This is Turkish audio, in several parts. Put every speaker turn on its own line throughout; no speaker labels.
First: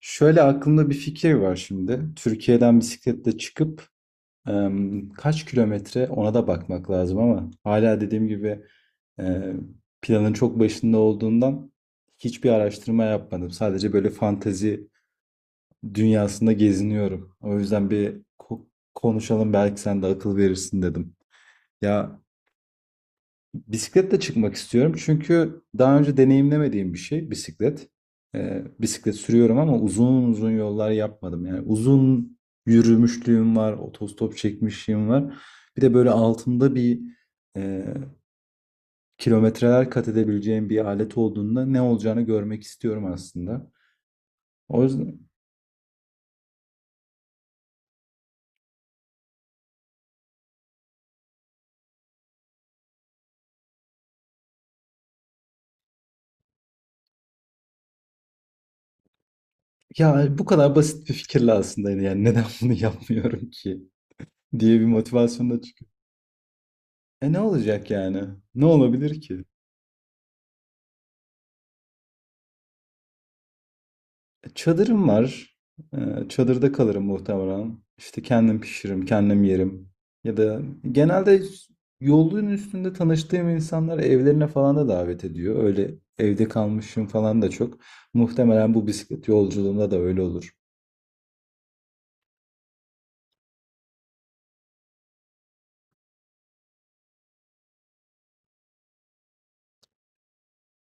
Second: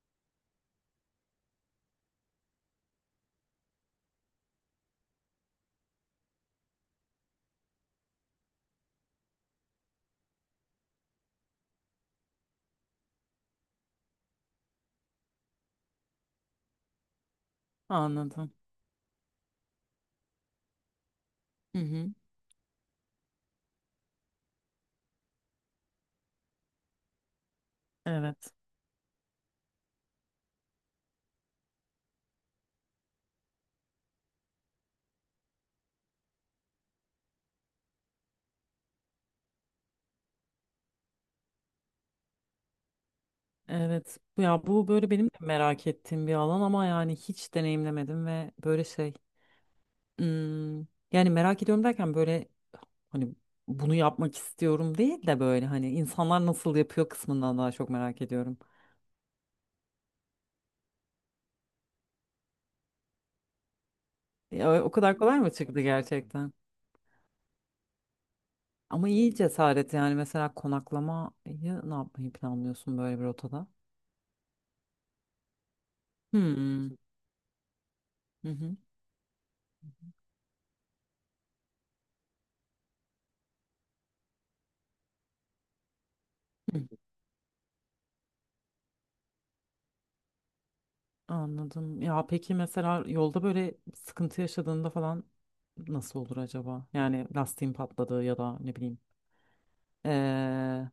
Şöyle aklımda bir fikir var şimdi. Türkiye'den bisikletle çıkıp kaç kilometre ona da bakmak lazım, ama hala dediğim gibi e, planın çok başında olduğundan hiçbir araştırma yapmadım. Sadece böyle fantezi dünyasında geziniyorum. O yüzden
Anladım.
konuşalım belki sen de akıl verirsin dedim.
Hı hı.
Ya, bisikletle çıkmak istiyorum çünkü daha önce deneyimlemediğim bir şey bisiklet.
Evet.
Bisiklet sürüyorum ama uzun uzun yollar yapmadım. Yani uzun yürümüşlüğüm var, otostop çekmişliğim var. Bir de böyle altında bir e, kilometreler kat edebileceğim bir alet olduğunda ne olacağını görmek istiyorum aslında.
Evet. Ya
O
bu böyle
yüzden
benim de merak ettiğim bir alan ama yani hiç deneyimlemedim ve böyle şey. hmm, Yani merak ediyorum derken böyle hani bunu yapmak istiyorum değil de böyle hani insanlar nasıl yapıyor kısmından daha çok merak ediyorum.
ya bu kadar basit bir fikirle aslında yani neden bunu yapmıyorum ki diye
Ya,
bir
o kadar kolay mı
motivasyonla
çıktı
çıkıyor.
gerçekten?
E ne olacak yani? Ne
Ama
olabilir
iyi
ki?
cesaret yani, mesela konaklamayı ne yapmayı planlıyorsun böyle bir rotada?
Çadırım var. Çadırda
Hmm.
kalırım muhtemelen. İşte kendim
Hı
pişiririm, kendim yerim. Ya da genelde yolun üstünde tanıştığım insanlar evlerine falan da davet ediyor. Öyle evde
hı.
kalmışım falan da çok. Muhtemelen bu bisiklet yolculuğunda da öyle olur.
Anladım. Ya peki mesela yolda böyle sıkıntı yaşadığında falan nasıl olur acaba? Yani lastiğin patladı ya da ne bileyim, eee,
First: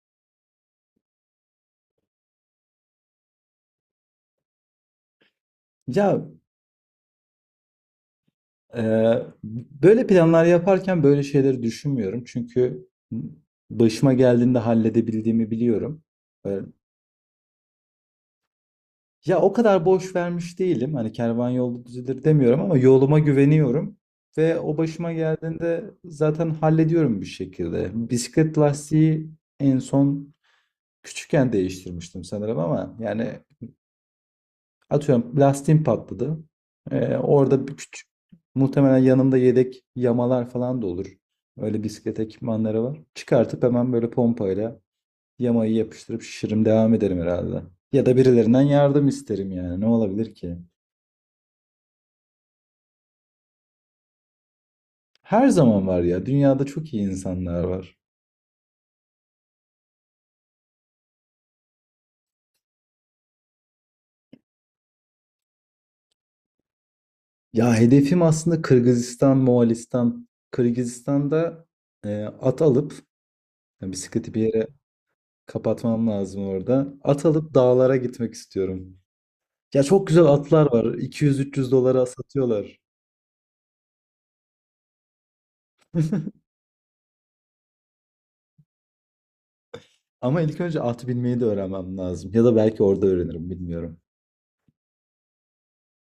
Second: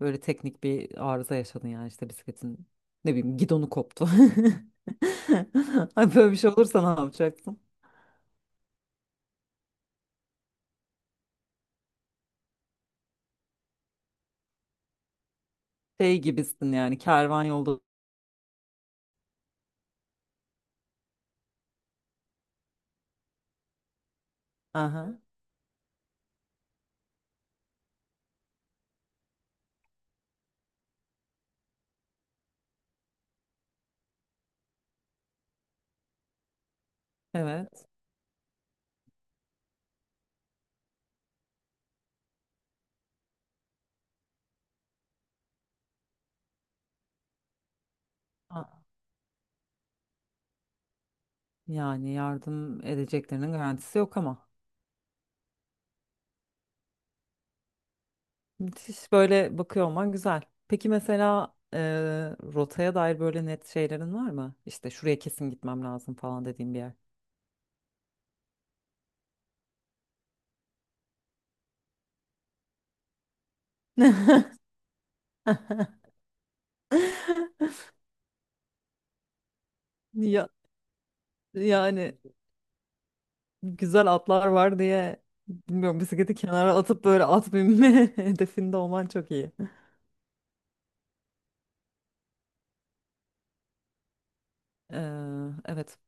böyle teknik bir arıza yaşadın yani işte bisikletin ne bileyim gidonu koptu. Ay,
Ya
böyle bir şey olursa ne yapacaksın?
e, böyle planlar yaparken böyle şeyleri düşünmüyorum. Çünkü başıma geldiğinde halledebildiğimi biliyorum.
Şey gibisin yani, kervan yolda.
Ya o kadar boş vermiş değilim. Hani kervan yolda düzelir demiyorum ama yoluma güveniyorum. Ve o başıma
Aha,
geldiğinde zaten hallediyorum bir şekilde. Bisiklet lastiği en son küçükken değiştirmiştim sanırım ama yani atıyorum lastiğim patladı. Orada bir
evet.
küçük muhtemelen yanımda yedek yamalar falan da olur. Öyle bisiklet ekipmanları var. Çıkartıp hemen böyle pompayla yamayı yapıştırıp şişirim, devam ederim herhalde. Ya da birilerinden
A-
yardım isterim. Yani ne olabilir ki?
Yani yardım edeceklerinin garantisi yok ama.
Her zaman var ya. Dünyada çok iyi insanlar var.
Müthiş böyle bakıyor olman güzel. Peki mesela, rotaya dair böyle net şeylerin var mı? İşte şuraya kesin gitmem lazım falan dediğim bir yer.
Ya hedefim aslında Kırgızistan, Moğolistan. Kırgızistan'da at alıp, yani bisikleti bir yere kapatmam lazım orada. At alıp dağlara gitmek istiyorum. Ya çok güzel
Ya,
atlar var. 200-300 dolara
yani
satıyorlar.
güzel atlar var diye bilmiyorum, bisikleti kenara atıp böyle at binme hedefinde olman çok iyi.
Ama ilk önce at binmeyi de öğrenmem lazım. Ya da belki orada öğrenirim, bilmiyorum.
Ee, evet.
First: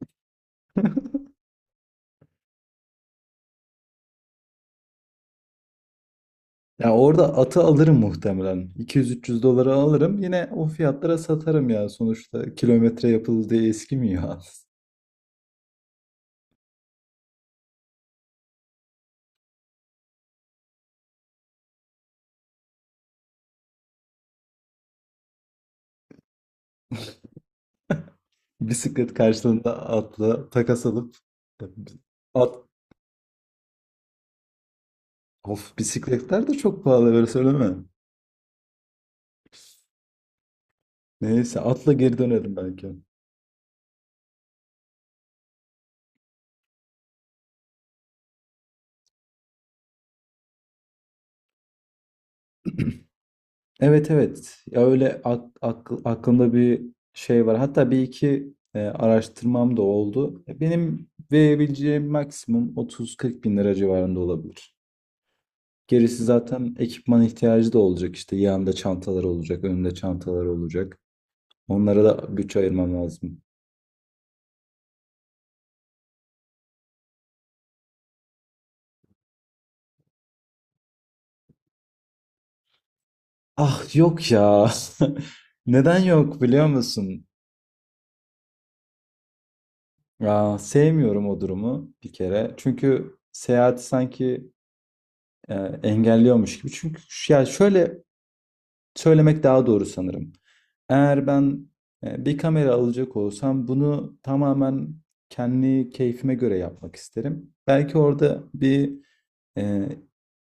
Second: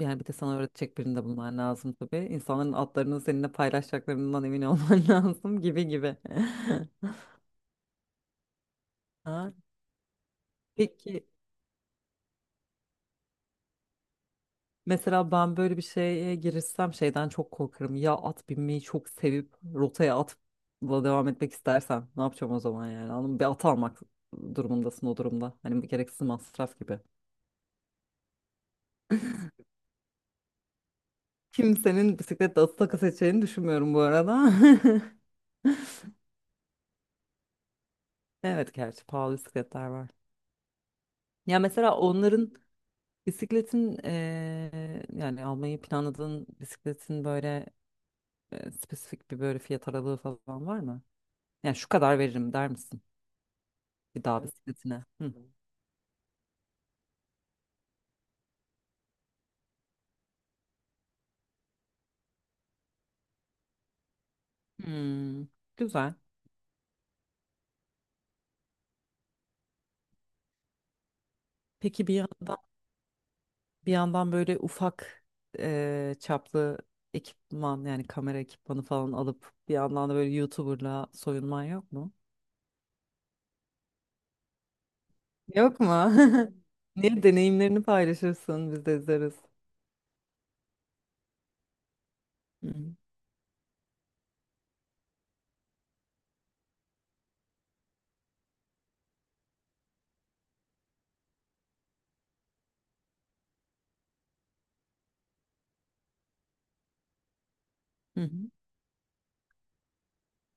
Yani bir de sana öğretecek birini de bulman lazım tabii. İnsanların atlarını seninle paylaşacaklarından emin olman lazım gibi gibi.
Ya orada atı alırım muhtemelen. 200-300
Ha,
dolara alırım. Yine o fiyatlara
peki.
satarım ya. Sonuçta kilometre yapıldı diye eskimiyor at.
Mesela ben böyle bir şeye girişsem şeyden çok korkarım. Ya at binmeyi çok sevip rotaya atla devam etmek istersen ne yapacağım o zaman yani? Anladın mı? Bir at almak durumundasın o durumda. Hani bu gereksiz masraf gibi.
Bisiklet karşılığında atla takas alıp
Kimsenin
at
bisikletle atı takı seçeceğini düşünmüyorum bu arada.
of, bisikletler de çok pahalı, böyle söyleme.
Evet, gerçi pahalı bisikletler var. Ya
Neyse atla
mesela
geri
onların
dönerim belki.
bisikletin, yani almayı planladığın bisikletin böyle spesifik bir böyle fiyat aralığı falan var mı? Yani şu kadar veririm der misin?
Evet,
Bir daha evet,
evet, ya
bisikletine.
öyle
Hı.
aklımda bir şey var. Hatta bir iki araştırmam da oldu. Benim verebileceğim maksimum 30-40 bin lira civarında olabilir.
Hmm, güzel.
Gerisi zaten ekipman ihtiyacı da olacak. İşte yanında çantalar olacak, önünde çantalar olacak. Onlara
Peki bir
da
yandan
bütçe ayırmam lazım.
bir yandan böyle ufak çaplı ekipman, yani kamera ekipmanı falan alıp bir yandan da böyle YouTuber'la soyunman yok mu?
Ah, yok ya.
Yok mu?
Neden yok biliyor
Niye,
musun?
deneyimlerini paylaşırsın biz de izleriz.
Ya, sevmiyorum o durumu bir kere.
Hı hı.
Çünkü seyahati sanki e, engelliyormuş gibi. Ya şöyle söylemek daha doğru sanırım. Eğer ben bir kamera alacak olsam bunu tamamen kendi keyfime göre yapmak isterim. Belki
Hı
orada
hı.
bir e,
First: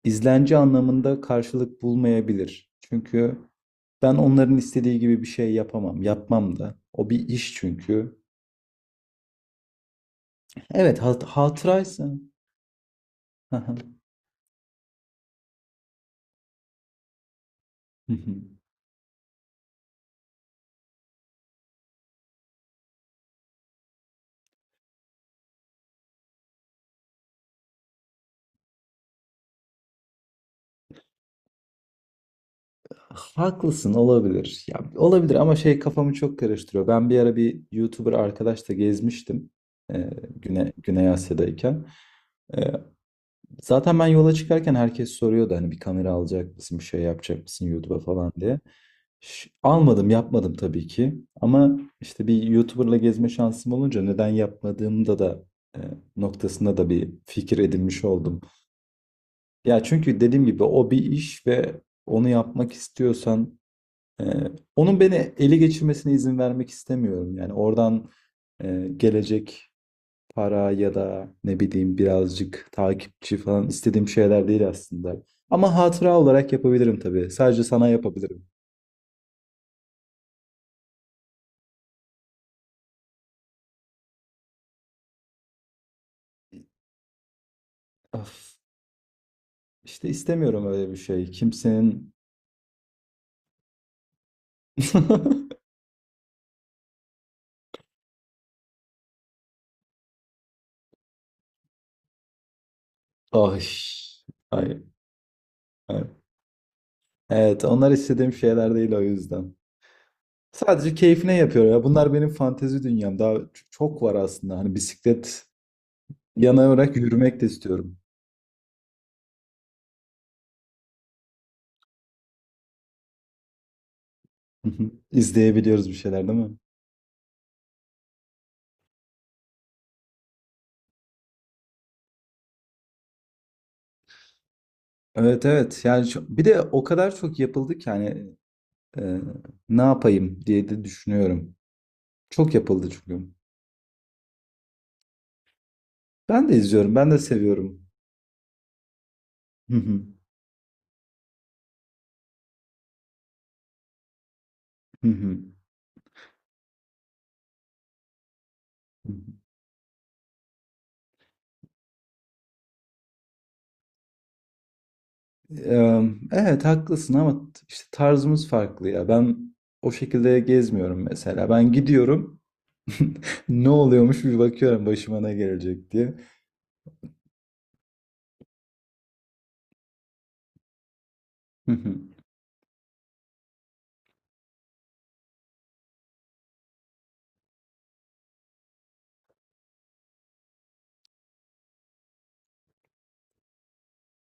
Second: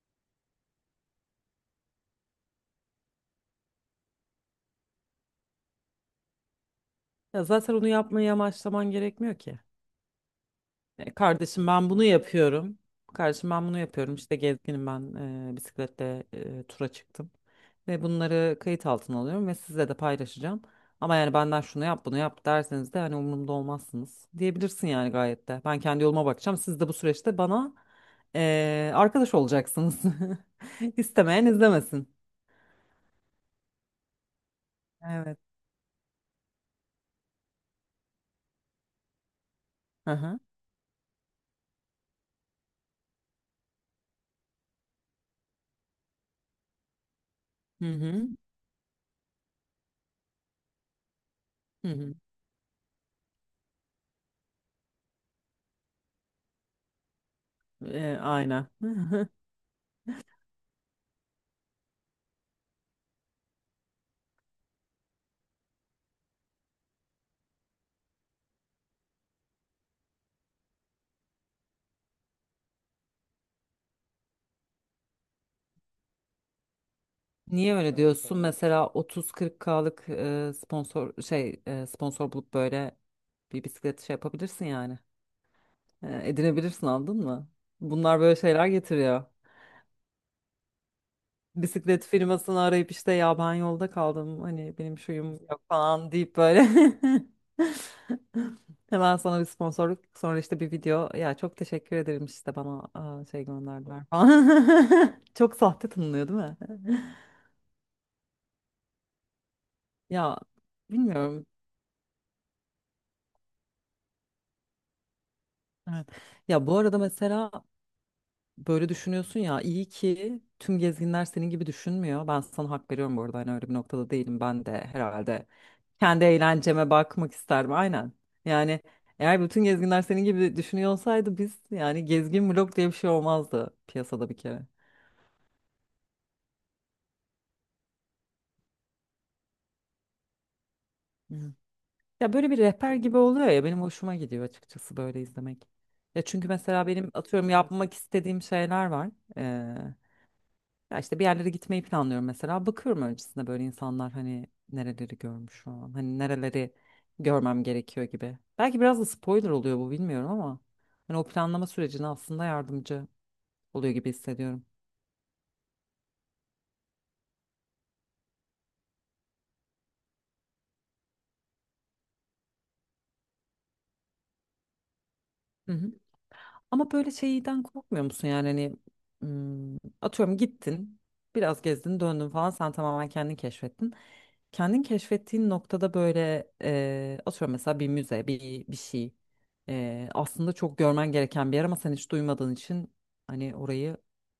izlenci anlamında karşılık bulmayabilir. Çünkü ben onların istediği gibi bir şey yapamam. Yapmam da. O bir
Ya
iş
zaten onu
çünkü.
yapmayı amaçlaman gerekmiyor ki.
Evet,
Kardeşim ben bunu
hatıraysa.
yapıyorum. Kardeşim ben bunu yapıyorum. İşte gezginim ben, bisikletle tura çıktım. Ve bunları kayıt altına alıyorum ve sizle de paylaşacağım. Ama yani benden şunu yap bunu yap derseniz de hani umurumda olmazsınız diyebilirsin yani, gayet de. Ben kendi yoluma bakacağım. Siz de bu süreçte bana arkadaş olacaksınız. İstemeyen izlemesin.
Haklısın, olabilir. Ya, olabilir
Evet.
ama şey kafamı çok karıştırıyor. Ben bir ara bir YouTuber arkadaşla gezmiştim. Ee,
Hı hı.
Güney Asya'dayken. Ee, Zaten ben yola çıkarken herkes soruyordu hani bir kamera alacak mısın, bir şey yapacak mısın
Hı
YouTube'a
hı.
falan diye. Almadım, yapmadım tabii ki. Ama
Hı hı.
işte bir YouTuber'la gezme şansım olunca neden yapmadığımda da e, noktasında da bir fikir edinmiş oldum.
Aynen.
Ya çünkü dediğim gibi o bir iş ve onu yapmak istiyorsan e, onun beni ele geçirmesine izin vermek istemiyorum. Yani oradan gelecek para ya da ne bileyim birazcık takipçi falan istediğim şeyler değil aslında. Ama hatıra olarak yapabilirim tabii. Sadece
Niye
sana
öyle diyorsun?
yapabilirim.
Mesela 30-40 binlik'lık sponsor şey sponsor bulup böyle bir bisiklet şey yapabilirsin yani. Edinebilirsin, anladın mı? Bunlar böyle
Of,
şeyler getiriyor.
işte istemiyorum öyle bir şey.
Bisiklet
Kimsenin...
firmasını arayıp işte, ya ben yolda kaldım, hani benim şuyum yok falan deyip böyle hemen sana bir sponsorluk, sonra işte bir video, ya çok teşekkür ederim işte, bana şey
Ay,
gönderdiler
ay,
falan. Çok sahte
ay.
tanınıyor değil mi?
Evet, onlar istediğim şeyler değil o yüzden.
Ya,
Sadece keyfine
bilmiyorum.
yapıyor ya. Bunlar benim fantezi dünyam. Daha çok var aslında. Hani bisiklet
Evet. Ya bu
yanarak
arada
yürümek de
mesela
istiyorum.
böyle düşünüyorsun ya, iyi ki tüm gezginler senin gibi düşünmüyor. Ben sana hak veriyorum bu arada, hani öyle bir noktada değilim. Ben
Hı
de
hı.
herhalde
İzleyebiliyoruz bir
kendi
şeyler değil mi?
eğlenceme bakmak isterim, aynen. Yani eğer bütün gezginler senin gibi düşünüyor olsaydı, biz yani gezgin blok diye bir şey olmazdı piyasada bir kere.
Evet, evet, yani bir de o kadar çok yapıldı ki hani Ee, ne yapayım diye de
Evet.
düşünüyorum.
Ya böyle
Çok
bir
yapıldı
rehber gibi
çünkü.
oluyor ya, benim hoşuma gidiyor açıkçası böyle izlemek. Ya çünkü
Ben de
mesela
izliyorum, ben
benim
de
atıyorum
seviyorum.
yapmak istediğim şeyler var.
Hı hı,
Ya işte bir yerlere gitmeyi planlıyorum mesela. Bakıyorum öncesinde böyle insanlar hani
hı
nereleri
hı.
görmüş şu an. Hani nereleri görmem gerekiyor gibi. Belki biraz da spoiler oluyor bu, bilmiyorum ama. Hani o planlama sürecine aslında yardımcı oluyor gibi hissediyorum.
Ee, Evet, haklısın ama işte tarzımız farklı ya. Ben o şekilde gezmiyorum mesela. Ben gidiyorum. Ne oluyormuş bir bakıyorum, başıma ne gelecek diye.
Ama böyle şeyden korkmuyor musun yani, hani hmm, atıyorum gittin biraz
Hı hı.
gezdin döndün falan, sen tamamen kendin keşfettin. Kendin keşfettiğin noktada böyle atıyorum mesela bir müze, bir şey aslında çok görmen gereken bir yer ama sen hiç duymadığın için hani orayı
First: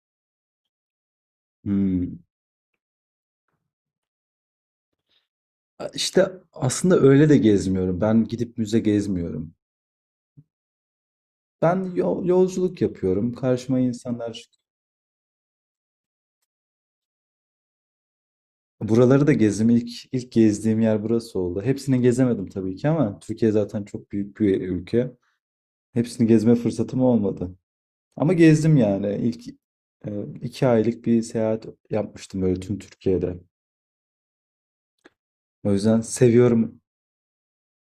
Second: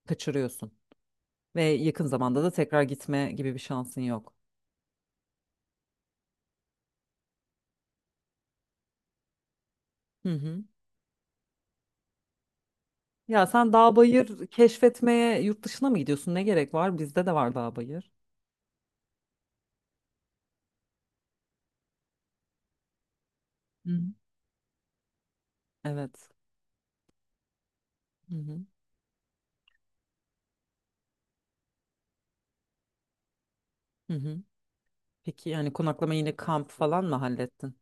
kaçırıyorsun. Ve yakın
Hmm.
zamanda da tekrar gitme gibi bir şansın yok.
İşte aslında öyle de gezmiyorum. Ben gidip müze gezmiyorum.
Hı hı.
Ben yolculuk yapıyorum.
Ya sen
Karşıma
dağ
insanlar
bayır keşfetmeye yurt dışına mı gidiyorsun? Ne gerek var? Bizde de var dağ bayır.
buraları da gezdim. İlk gezdiğim yer burası oldu. Hepsini gezemedim tabii ki ama Türkiye zaten
Hı. Hı.
çok büyük bir ülke. Hepsini
Evet.
gezme fırsatım olmadı. Ama
Hı hı.
gezdim yani. İlk e, iki aylık bir seyahat yapmıştım böyle tüm Türkiye'de.
Hı hı. Peki
O
yani
yüzden
konaklama yine kamp
seviyorum.
falan mı hallettin?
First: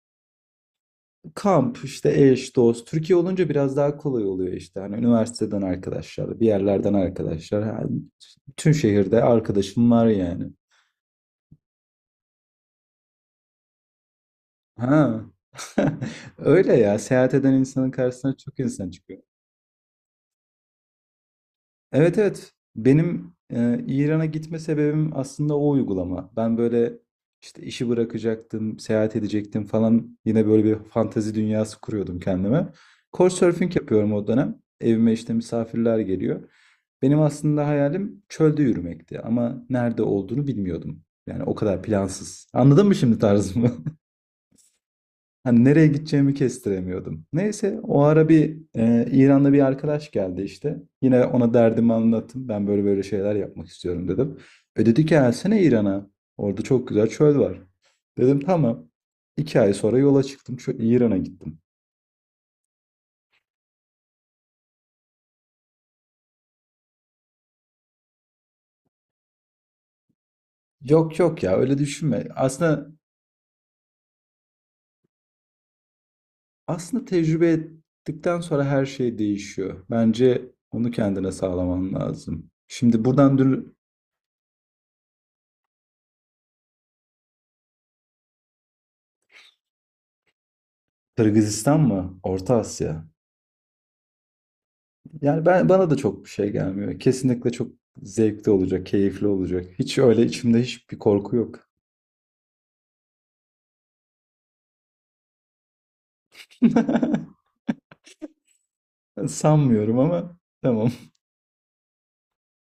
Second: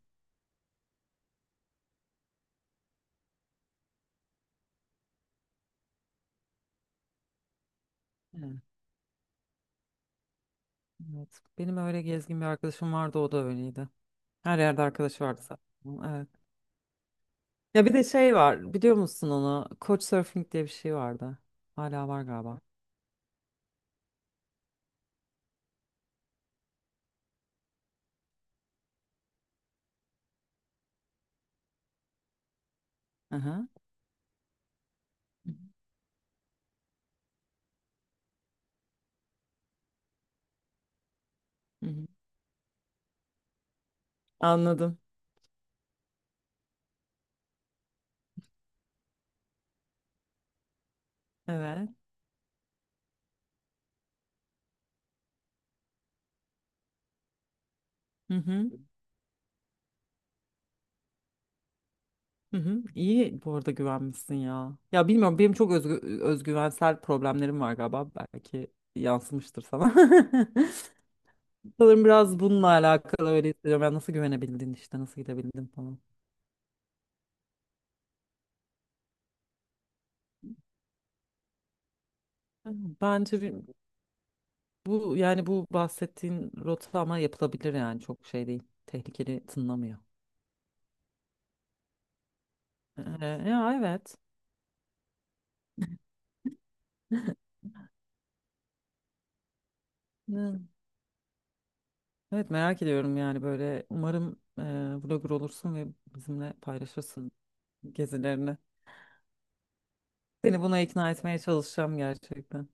Kamp, işte eş, dost. Türkiye olunca biraz daha kolay oluyor işte. Hani üniversiteden arkadaşlar, bir yerlerden arkadaşlar. Ha,
Evet.
tüm şehirde arkadaşım var yani.
Evet. Benim öyle gezgin bir arkadaşım vardı, o da öyleydi. Her yerde
Ha.
arkadaşı vardı zaten. Evet.
Öyle ya. Seyahat eden
Ya
insanın
bir de şey
karşısına çok
var,
insan
biliyor
çıkıyor.
musun onu? Couchsurfing diye bir şey vardı. Hala
Evet,
var
evet.
galiba.
Benim İran'a gitme sebebim aslında o uygulama. Ben böyle işte işi bırakacaktım, seyahat edecektim falan. Yine böyle bir fantezi dünyası kuruyordum kendime.
Aha.
Couchsurfing yapıyorum o dönem. Evime işte
Hı
misafirler geliyor. Benim aslında hayalim çölde yürümekti ama nerede olduğunu bilmiyordum. Yani o kadar
hı.
plansız. Anladın mı şimdi tarzımı?
Anladım.
Hani nereye gideceğimi kestiremiyordum. Neyse o ara bir İran'da bir arkadaş geldi işte. Yine ona
Evet.
derdimi anlattım. Ben böyle böyle şeyler yapmak istiyorum dedim. E dedi ki gelsene İran'a. Orada çok güzel çöl var.
Hı
Dedim
hı.
tamam. İki ay sonra yola çıktım. Şu İran'a gittim.
Hı hı. İyi bu arada, güvenmişsin ya. Ya bilmiyorum, benim çok özgüvensel problemlerim var galiba. Belki yansımıştır sana.
Yok, yok ya, öyle
Sanırım
düşünme.
biraz bununla alakalı öyle hissediyorum. Yani nasıl güvenebildin, işte nasıl gidebildin falan.
Aslında tecrübe ettikten sonra her şey değişiyor. Bence onu kendine sağlaman lazım. Şimdi buradan
Bence
dur
bu yani, bu bahsettiğin rota ama yapılabilir yani, çok şey değil. Tehlikeli tınlamıyor.
Kırgızistan mı? Orta Asya.
Ya evet.
Yani ben, bana da çok bir şey gelmiyor. Kesinlikle çok zevkli olacak, keyifli olacak. Hiç öyle içimde
Ne?
hiçbir korku yok.
Evet, merak ediyorum yani, böyle umarım vlogger olursun ve bizimle paylaşırsın gezilerini.
Sanmıyorum ama
Seni buna
tamam.
ikna etmeye çalışacağım gerçekten.